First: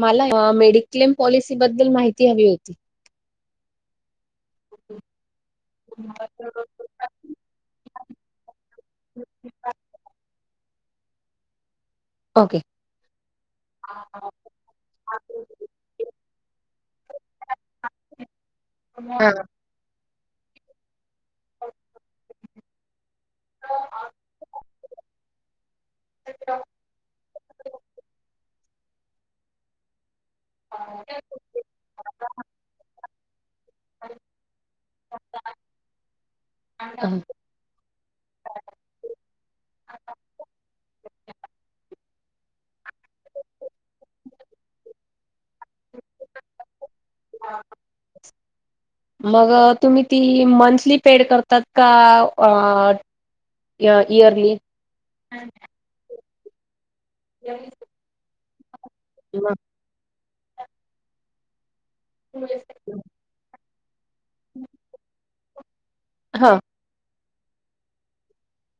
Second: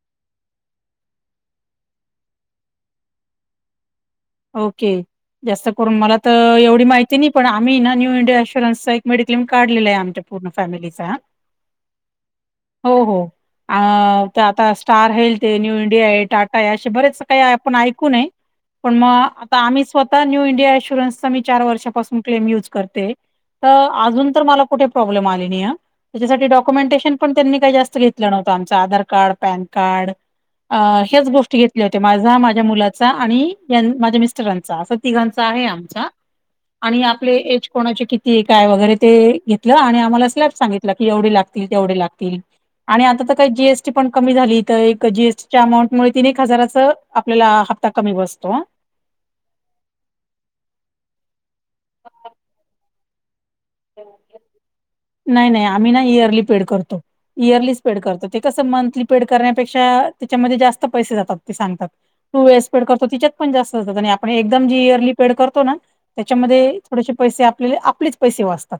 मला mediclaim policy बद्दल माहिती हवी होती. ओके जास्त करून मला तर एवढी माहिती. तिनी पण आम्ही ना न्यू इंडिया इनशुरन्सचा एक मेडिक्लेम काढलेला आहे आमच्या पूर्ण फॅमलीचा. [unintelligible] ओके. हो हो आता स्टार हेल्थ आहे न्यू इंडिया आहे टाटा आहे असे बरेच काही. आपण ऐकूूनाय. पण हा. मग आता आम्ही स्वतः न्यू इंडिया इन्शुरन्सचा मी चार वर्षापासून क्लेम युज करते. तर अजून तर मला कुठे प्रॉब्लेम आले नाही. त्याच्यासाठी डॉक्युमेंटेशन पण त्यांनी काही जास्त घेतलं नव्हतं आमचं आधार कार्ड पॅन कार्ड. अ ह्याच गोष्टी घेतल्या होते माझा माझ्या मुलाचा आणि. माझ्या मिस्टरांचा असं तिघांचा आहे आमचा आणि आपले एज कोणाचे किती. की काय वगैरे ते घेतलं आणि आम्हाला स्लॅब सांगितलं की एवढे लागतील तेवढे लागतील. आणि आता तर काही जीएसटी पण कमी झाली तर एक जीएसटीच्या अमाऊंटमुळे तीन एक हजाराचं. आपल्याला हप्ता कमी बसतो. मग तुम्ही ती मंथली पेड करतात का अ इयरली? नाही नाही आम्ही ना इयरली पेड करतो इयरलीच पेड करतो. ते कसं मंथली पेड करण्यापेक्षा त्याच्यामध्ये जास्त पैसे जातात ते सांगतात. टू इयर्स पेड करतो तिच्यात पण जास्त असतात आणि आपण एकदम जी इयरली पेड करतो ना हा त्याच्यामध्ये थोडसे पैसे आपल्या आपलेच पैसे वाचतात.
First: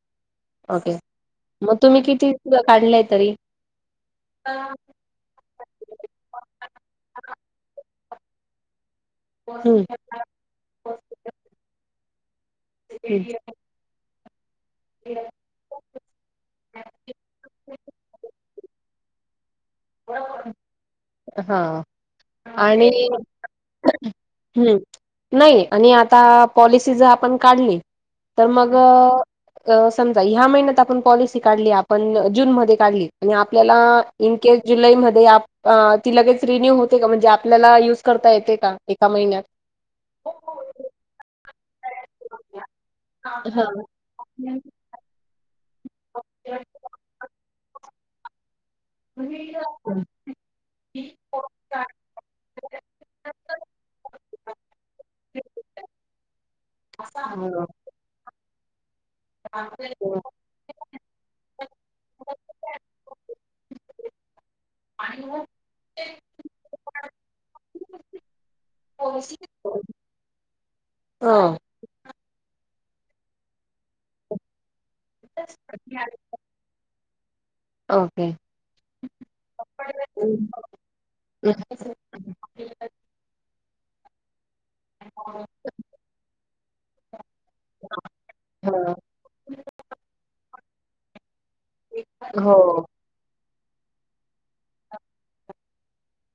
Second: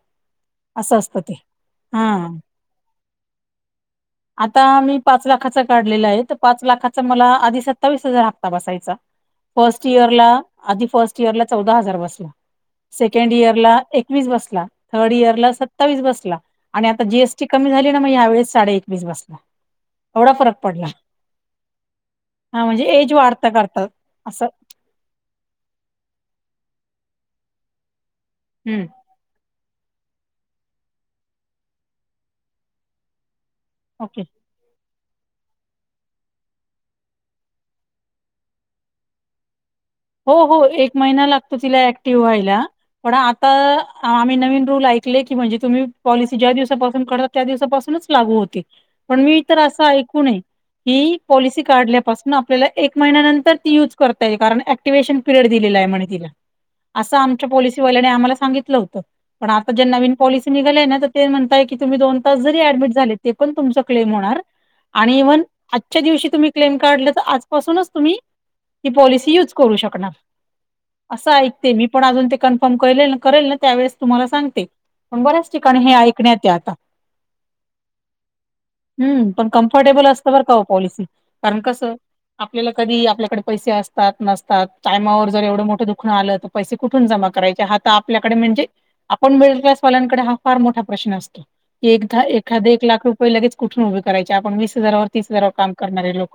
ओके असं असतं ते मग तुम्ही हा किती काढलंय तरी? आता हम्म. मी पाच लाखाचा काढलेलं आहे तर पाच लाखाचा मला आधी सत्तावीस हजार हक्ता बसायचा. फर्ट इयर ला आधी फर्स्ट इयर ला चौदा हजार बसला सेकंद इयर ला बसला थर्ड हम्म. इयरला सत्तावीस बसला आणि आता जीएसटी कमी झाली ना मग या वेळेस साडे एकवीस बसला. एवढा फरक पडला हा हा म्हणजे आणि एज वाढत करत असं हम्म नाही आणि आता पॉलिसी जर आपण काढली तर मग हम्म अ समजा ह्या महिन्यात आपण पॉलिसी काढली आपण जून मध्ये काढली. आणि आपल्याला ओके इन केेस जुलैमध्येध्ये आप ती लगेच रिन्यू होते का म्हणजे आपल्याला युज करता येते का एका महिन्यात. हो हो एक महिना लागतो तिला ऍक्टिव्ह व्हायला पण आता हा आम्ही नवीन रूल ऐक की म्हणजे तुम्ही पॉलिसी ज्या दिवसाप करता त्या दिवपासून लागू होते. पण मी तर असं ऐकून ये ही पॉलिसी काढल्यापासून आपल्याला एक महिन्यानंतर ती युज करता ये कारण ऍक्टि अँक्टिव्वेशन पिरियड दिले आहे म्हणे तिला असं आमच्या पॉलिसीवाल्याने आम्हाला सांगितलं होत. पण आता जे नवीन पॉलिसी निघालीय ना तर ते म्हणतय की तुम्ही दोन तास जरी ऍडमिट झाले ते पण तुमच क्लेम होणार. आणि इव्हन आजच्या दिवशी तुम्ही क्लेम काढले तर आजपासूनच तुम्ही ती हो पॉलिसी यूज करू शकणार असं ऐक ते मी पण अजून ते कन्फर्म कर करेल ना त्यावेेळेस तुम्हाला सांगते. पण बऱ्याच ठिकाणी हे ऐकण्यात हे आता. ओके हम्म पण कम्फर्टेबल हो. असत बर का पॉलिसी, कारण कस आपल्याला कधी आपल्याकडे पैसे असतात नस टाईमवर जर एवढं मोठं दुखण आलं तर पैसे कुठून जमा करायचे हा तर आपल्याकडे म्हणजे आपण मिडलक्लास वालांकडे हा फार मोठा प्रश्न असतो. एकदा एखादा एक हो, लाख रुपये लगेच कुठून उभे करायचे आपण वीस हजार व तीस हजारवर काम करणारे लो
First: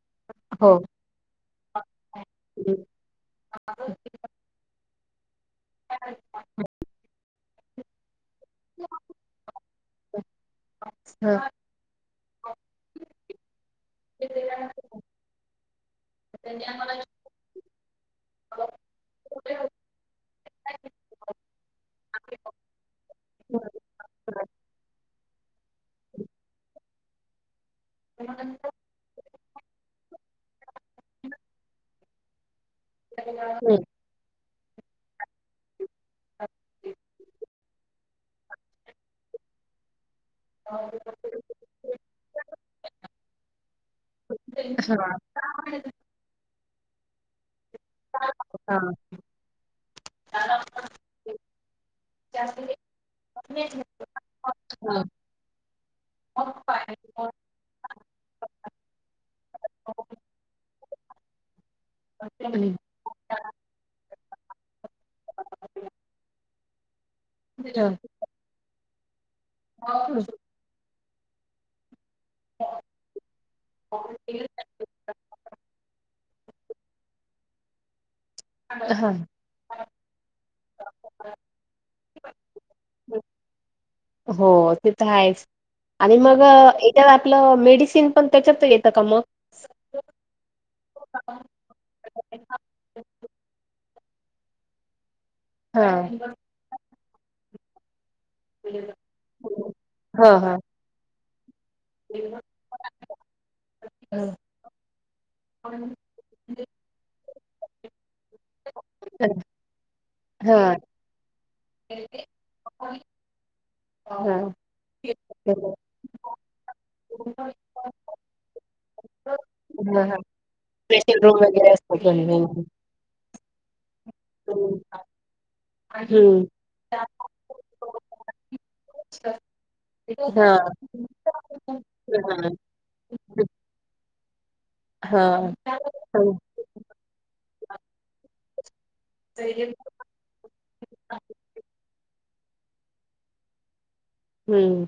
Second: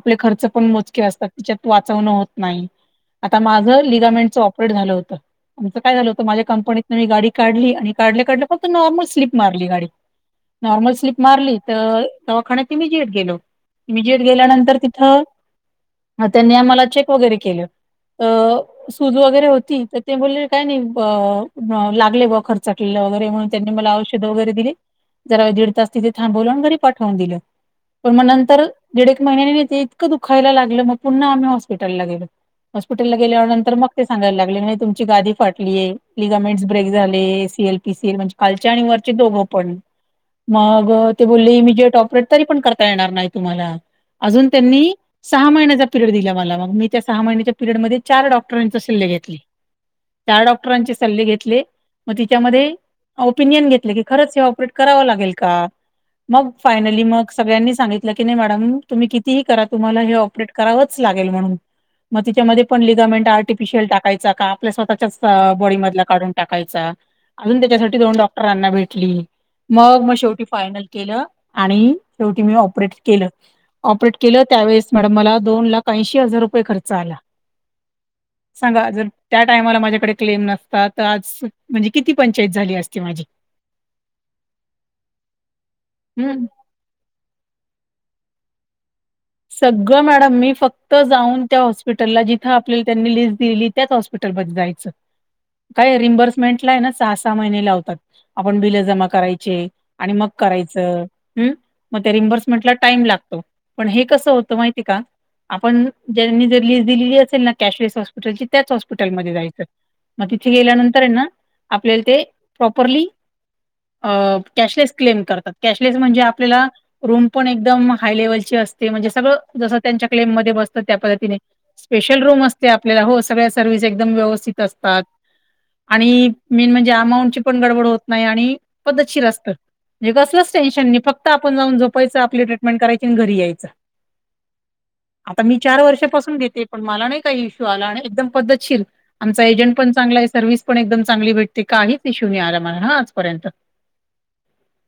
आपले खर्च पण हो. मोजके असतात तिच्यात वाचवणं नाही हं. आता माझं लिगामेंटचं ऑपरेट झालं होतं. आमचं काय झालं होत माझ्या कंपनीतन मी गाडी काढली आणि काढले काढलं फक्त नॉर्मल स्लीप मारली गाडी, नॉर्मल स्लीप हं. हां. मारली. तर हां. दवाखान्यात मी जेट गेलो. इमिजिएट गेल्यानंतर तिथं त्यांनी आम्हाला चेक वगैरे केलं. अ सुूद वगैरे होती तर ते बोलले काय नाही लागले ब खर्च- रे म्हणून त्यांनी मला औषधे वगैरे दिली, जरा तिथे थांबून घरी पाठवून दिलं, पण मग नंतर दीड एक महिन्या नाहीेते इतकं दुखायला लागलं मग पुन्हा आम्ही हॉस्पिटलला गेलो. हॉस्पिटलला गेल्यावरनंतर हं. मग ते सांगायला लागले नाही तुमची गादी फाटली आहे. लिगामेंट्स ब्रेक झाले सीएल पीसील म्हणजे कालचे आणि वरचे दोघ पण. मग ते बोलले इमिजिएट ऑपरेट तरी पण करता येणार नाही तुम्हाला अजून त्यांनी सहा महिन्याचा पिरियड दिला मला मग मी त्या सहा महिन्या पिरयड मध्ये चार डॉक्टरांचे सल्ले घेतले. चार डॉक्टरांचे सल्ले घेतले मग तिच्यामध्ये ओपिनियन घेतले, की खरंच हे ऑपरेट करावं लागेल का? मग फायनली मग सगळ्यांनी सांगितलं की नाही मॅडम तुम्ही कितीही करा तुम्हाला हे ऑपरेट करावच लागेल म्हण मग मग त्याच्यामध्ये [unintelligible] ल टाकाय का आपल्या स्वतःच्या बॉडी मध काढून टाकायचा अजून त्याच्यासाठी दोन डॉ रांना भेटली मग मग शेवटी फायनल केलं आणि शेवटी मी ऑपरेट केलं ऑपरेट केलं त्यावेळेस मॅडम मला दोन लाख ऐंशी हजार रु रुपये खर्च आला सांगा अजून हां. त्याच टायमाला माझ्याकडे क्लेम नसतात तर आज म्हणजे किती पंचायत झाली असते माझी हो ते तर आहेच आणि हम्म मग एक त्या आपलं मेडिसिन पण त्याच्यात येतं का मग सगळं मॅडम मी फक्त जाऊन त्या हॉस्पिटलला जिथं आपल्याला त्यांनी लिस्ट दिलीली त्याच हॉस्पिटलमध्ये जायचं काय हां. रिम्बर्समेंटला आहे ना सहा, सहा महिने लावतात आपण बिलं जमा करायचे आणि मग हां हां. करायचं हम् मग त्या रिम्बर्समेंट ला टाइम लागतो पण हे कसं हं. होतं माहिती का आपण ज्यांनी जर लीस दिलेली असेल ना कॅशलेस ल त्याच हॉस्पिटलमध्ये जायचं मग तिथे हां. गेल्यानंतर ना आपल्याला ते प्रॉपरली अ हां. कॅशलेस क्लेम करतात बरोबर. कॅशलेस म्हणजे आपल्याला रूम पण एकदम हाय लेवलची अस म्हणजे सगळं जस हां त्यांच्या हां. क्ले म बसतं त्या ड्रेसिंग पद्धतीने रूम वगैरे असतो पण स्पेशल रूम हं. असते आपल्याला हो सगळ्या सर्वस एकदम व्यवस्थित हं. असतात आणि हं. मेन म्हणजे अमाऊंटची पण गडबड होत नाही आणि पद्धतशीर असत म्हणजे कसलंच हां. टेनशन नाही फक्त आपण जाऊन झोपायचं आपली ट्रीटमेंट करायची आणि घरी यायचं आता हां. मी चार हां. वर्षापासून घेते पण मला नाही काही इश्यू आला आणि एकदम पद्धतशीर आमचा एजंट पण चांगला आहे सर्व्हिस पण एकदम हं. चांगली भेटते काहीच इशू आला नाही आम्हाला हा आजपर्यंत हम्म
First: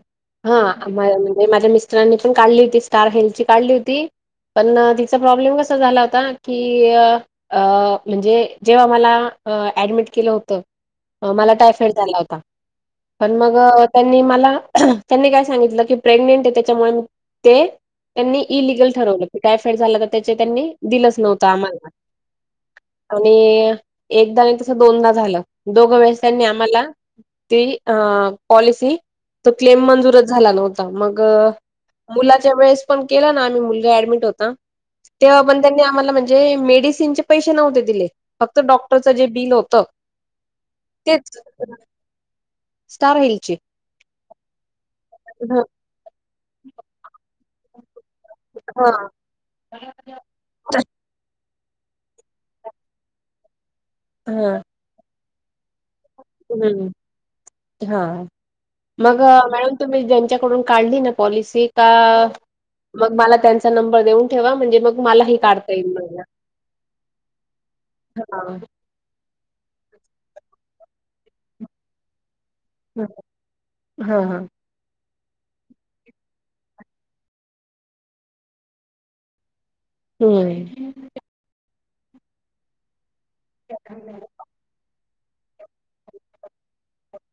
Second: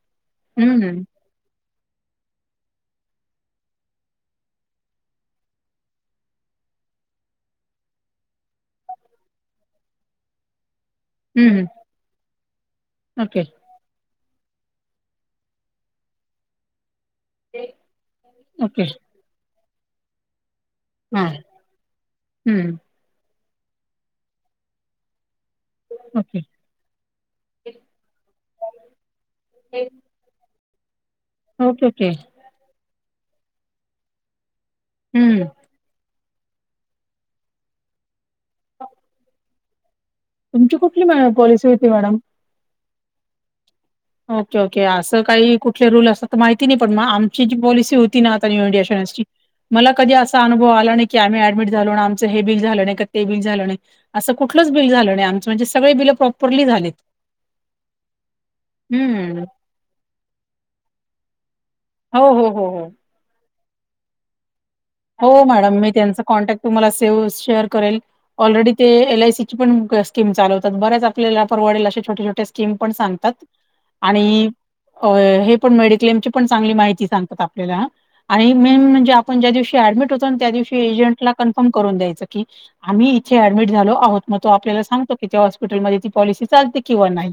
हा हम्म म्हणजे माझ्या मिस्टरांनी पण काढली होती स्टार हेल्थची काढली होती पण तिचा प्रॉब्लेम कसा झाला होता की अ म्हणजे जेव्हा मलाअ ऍडमिट केलं होतं मला हम्म. टायफाइड झाला होता पण ओके मग त्यांनी मला त्यांनी काय सांगितलं की प्रेग्नेंट आहे त्याच्यामुळे ते त्यांनी ओके इलिगल ठरवलं की टायफड झाला तर त्याचे त्यांनी दिलच हां नव्हतं आम्हाला हं, आणि एकदा आणि तस दोनदा झालं दोघ वेळेस ओके. त्यांनी आम्हाला ती अं पॉलिसी त क्लेम मंजूरच झाला नव्हता मग ओके ओके मुला त्यावेळेस पण केलं ना आम्ही मुलगा ऍडमिट होता तेव्हा हम्म पण त्यांनी आम्हाला म्हण जे मेडिसिन चे पैसे नव्हते तिले फक्त डॉक्टरचं जे बिल होतं तुमची कुठली तेच पॉलिसी होती मॅडम स्टार हेल्थची ओके, ओके असं काही कुठले रूल असतात तर माहिती नाही पण म आमची जी पॉलिसी हो [unintelligible] मला कधी अनुभव आला नाही की आम्ही ऍडमिट झालो आमचं हे बि झालं नाही का ते बिल झालं नाही असं कुठलंच बिल झालं नाही आमचं सगळे बिल हम् हा मग हम्म मॅडम तुम्ही ज्यांच्याकडून काढलीय ना पॉलिसी का हो हो हो हो मला त्याचा नंबर देऊन ठेवा म्हणजे मग मलाही हो काढता मॅडम मी येईल महिना त्यांचा कॉन्टॅक्ट तुम्हाला सेव शेअर करेल हा ऑलरेडी ते एल आय सीची पण स्कीम चालवतात बऱ्याच आपल्याला परवडेल असशे छोटे, छोटे कीम पण सांगतात. हा हा आणि अ हे पण मेड्क्लेम ची पण चांगली माहिती सांगतात आपल्याला ह. मेन म्हणजे आपण ज्या दिवशी ऍडमिट होतो ना त्यादिवशी. हम्म एजंटला कन्फर्म करून द्यायचं की, आम्ही इथे अडमिट झालो आहोत. म तो आपला सांगतो की, त्या हॉस्पिटल मध्ये ती पॉलिसी चालते किंवा नाही.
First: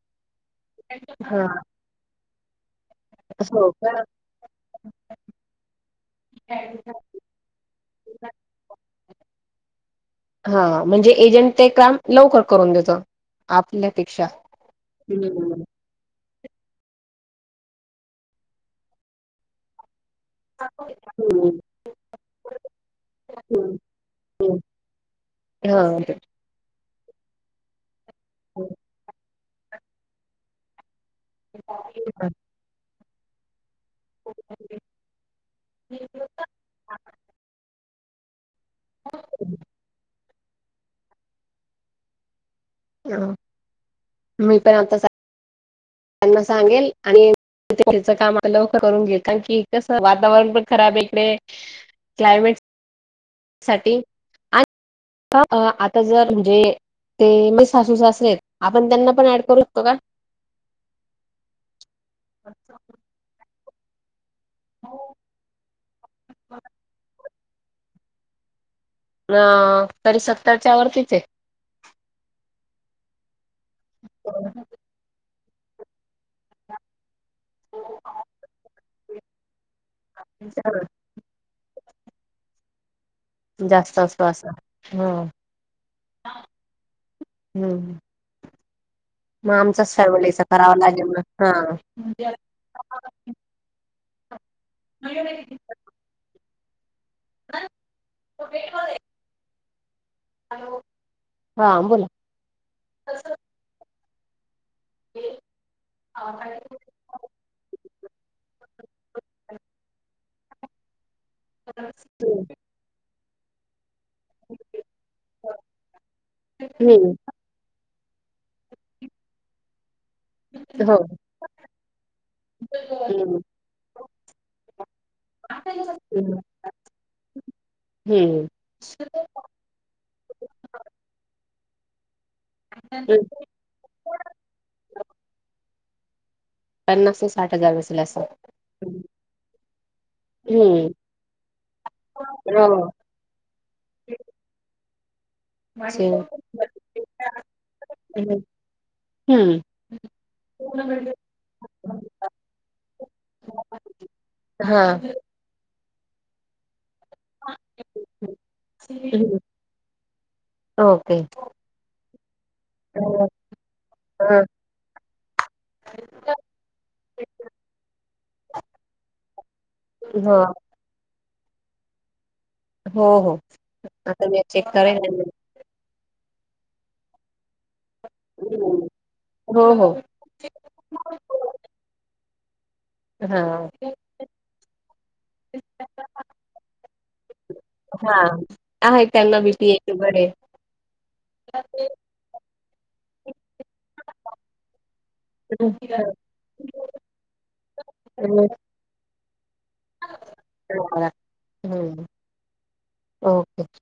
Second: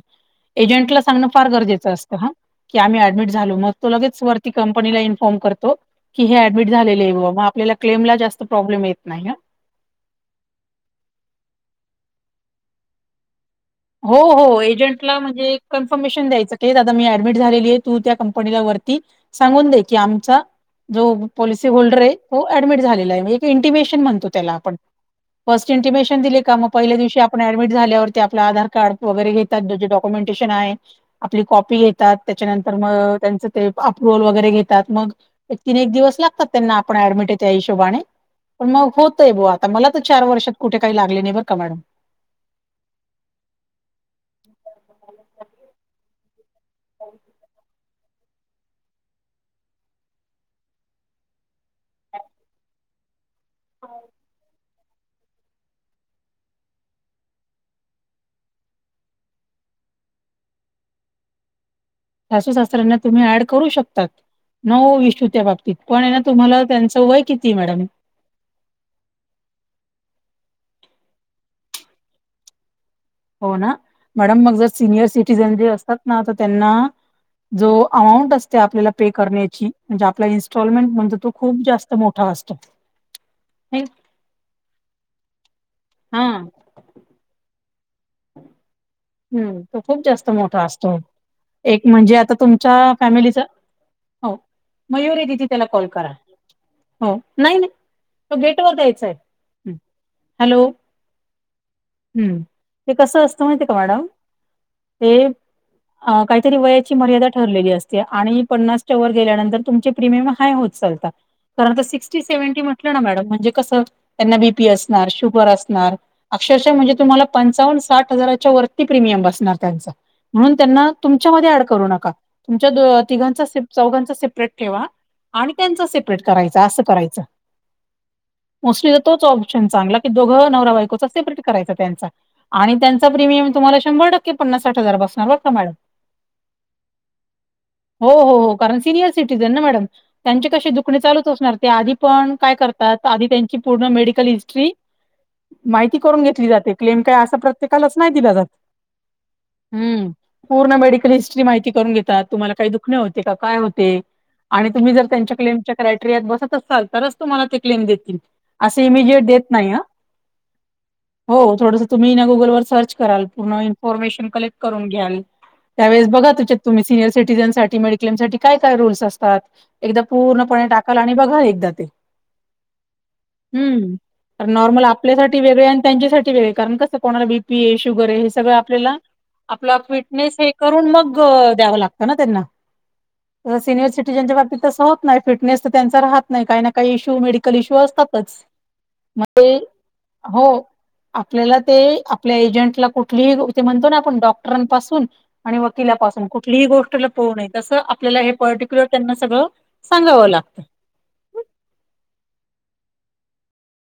एजंटला सांगणं हा फार गरजेचं असतं ह. की आम्ही ऍडमिट झालो. म हो तो का लगेच वरती कंपनी इ्फॉर्म करतो. की हे ऍडमट झालेलेय बा. म आपल्या क्लेमला जास्त प्रब्लेम येत नाही. हा म्हणजे एजंट ते काम लवकर करून देतो. आपल्या हो हो एजंटला म्हणजे एक इफॉर्मेशन द्यायचं की ये दादा मी ऍडमिट झालेलीय तू त्या कंपनीला वरती सांगून दे की आमचा जो पॉलिसी होल्डरे तो ऍडमिट झालेला आहे. एक हम्म इंटिमेशन म्हणतो त्याला आपण. फर्स्ट इंटिमेशन दिले का? मग पहिल्या दिवशी आपण ऍडमिट झाल्यावर आप आधार हम्म. कार्ड वगैरे घेतात. त्याचे डॉक्युमेंटेशन आहे. आपली कॉपी घेतात. हा. त्याच्यानंतर म त्यांच ते अप्रुव्हल वगैरे घेतात. म एक तीन एक दिवस लागतात त्यांना. आपण ऍडमिटे त्या हिशोबाने. पण मग होतय बा. आता मला तर चार वर्षात कुठे काही लागले नाही बर का मॅडम. ह मी काय आता काय [unintelligible] त्यांना सांगेल. आणि च काम लवकर करून घे. कारण की कसं वातावरण पण खराबे इकडे. क्लायमेट साठी [inaudible] आता जर म्हणजे? ते मी सासू सासरेयेत. आपण त्यांना पण ऍड करू शकतो का? सासू-सासर्‍यांना तुम्ही ऍड करू शकतात. नो ईशू त्या बाबतीत. पणे ना तुम्हाला त्यांचं वय कितीय मॅडम? अ तरी सत्तरच्या वरतीचे. हो ना, मॅडम मग जर सिनियर सी सिटिझन जे असतात ना. त त्यांना जो अमाऊंट असते आपल्याला पे करण्याची. म्हणजे आपला इन्स्टॉलमेंट म्हणतो तो खूप जास्त मोठा असतो. नाही जास्त असतो अस. ह हम्म का? हां हम्म. मग हम्म तो आमचाच खूप जास्त फॅमिलीचा मोठा करावा असतो. लागेल ना एक म्हणजे हा आता तुमच्या फॅमिलीचा हो. मयूरी दिदी त्याला कॉल करा. हो नाही ना तो गेट वर द्यायचाय. हॅलो, हा बोला हम्म, ते कस असत माहिते का? मॅडम. ते अ काहीतरी वयाची मर्यादा ठरलेली असते. आणि पन्नासच्या वर गेल्यानंतर तुमचे प्रीमियम काय होत चालतात. कारण ते सिक्सटीस सेव्हंटी म्हटलं ना मॅडम म्हणजे कसं त्यांना बीपी असणार, शुगर असणार. अक्षरशः म्हणजे हम्म तुम्हाला पंचावन्न साठ हजारा वरती प्रीमियम बसणार त्यांचा. म्हणून त्यांना हो तुमच्या म ऍड करू नका, तुमच्या हम्म तिघांचा चौघांचा सेपरेट ठेवा. आणि त्यांचं सेपरेट हम्म करायचं. असं करायचं. हम्म. चागला की दोघ नवरा बायकोचा सेपरेट करायचा त्यांचा. आणि त्यांचा प्रीमियम तुम्हाला शंभर ट की पन्नासाठ हजार बसणार बर का मॅडम. पन्नास ते साठ हजार बसेल हो असं हो हो,, कारण सिनियर सिटीझन ना मॅडम. त्यांची कशी हम्म दुखणे चालूच असणार, ते आधी पण काय हो करतात? आधी त्यांची पूर्ण मेडिकल हिस्ट्री माहिती करून घेतली जाते, क्लेम काय असा प्रत्येक - कालच नाही दिला जात. हम्म! हं. पूर्ण मेडिकल हिस्ट्री माहिती करून घेतात, तुम्हाला काही दुखणे होते, काय होते आणि हा तुम्ही जर त्यांची - तुमच्या क्लेम च्या क्रायटेरियात बसत असाल तरच, तुम्हाला ते क्लेम देतील. अस इमिजेट देत नाही हा, ओके हो वो. थोडसं तुम्ही ना गुगल वर सर्च कराल, हो पूर्ण इन्फॉर्मेशन कलेक्ट करून घ्याल. त्यावेळेस बघा त्याच्यात तुम्ही, सिनियर सिटीझन साठी मेडिक्लेम साठी काय काय रूल्स असतात. एकदा पूर्णपणे टाकाल, आणि बघा एकदा ते. हो हो हम्म, आता मी तर चेक नॉर्मल करेन आणि आपल्यासाठ- वेगऴ, त्यांच्यासाठी वेगळे कारण कस कोणाला बीपी ए शुगर आहे हे सगळं आपल्याला हो आपल्या हो आप- नेस हे करून मग द्यावं लागतं ना त्यांना. हा सिनियर सिटिझनच्या बाबतीत तसं होत नाही, फिटनेस तर त्यांचा राहत नाही, काही ना काही इश्यू मेडिकल इश्यू असतात. हा, आहे त्यांना बी पी हे, शुगर हे. हो. आपल्याला ते, आपल्या एजंटला कुठलीही ते म्हणतो ना आपण डॉक्टरांपासून - आणि वकिलापासून कुठलीही गोष्ट लपू नये, तसं आपल्याला हे पर्टिक्युलर त्यांना सगळं - सांगावं लागतं? ओके.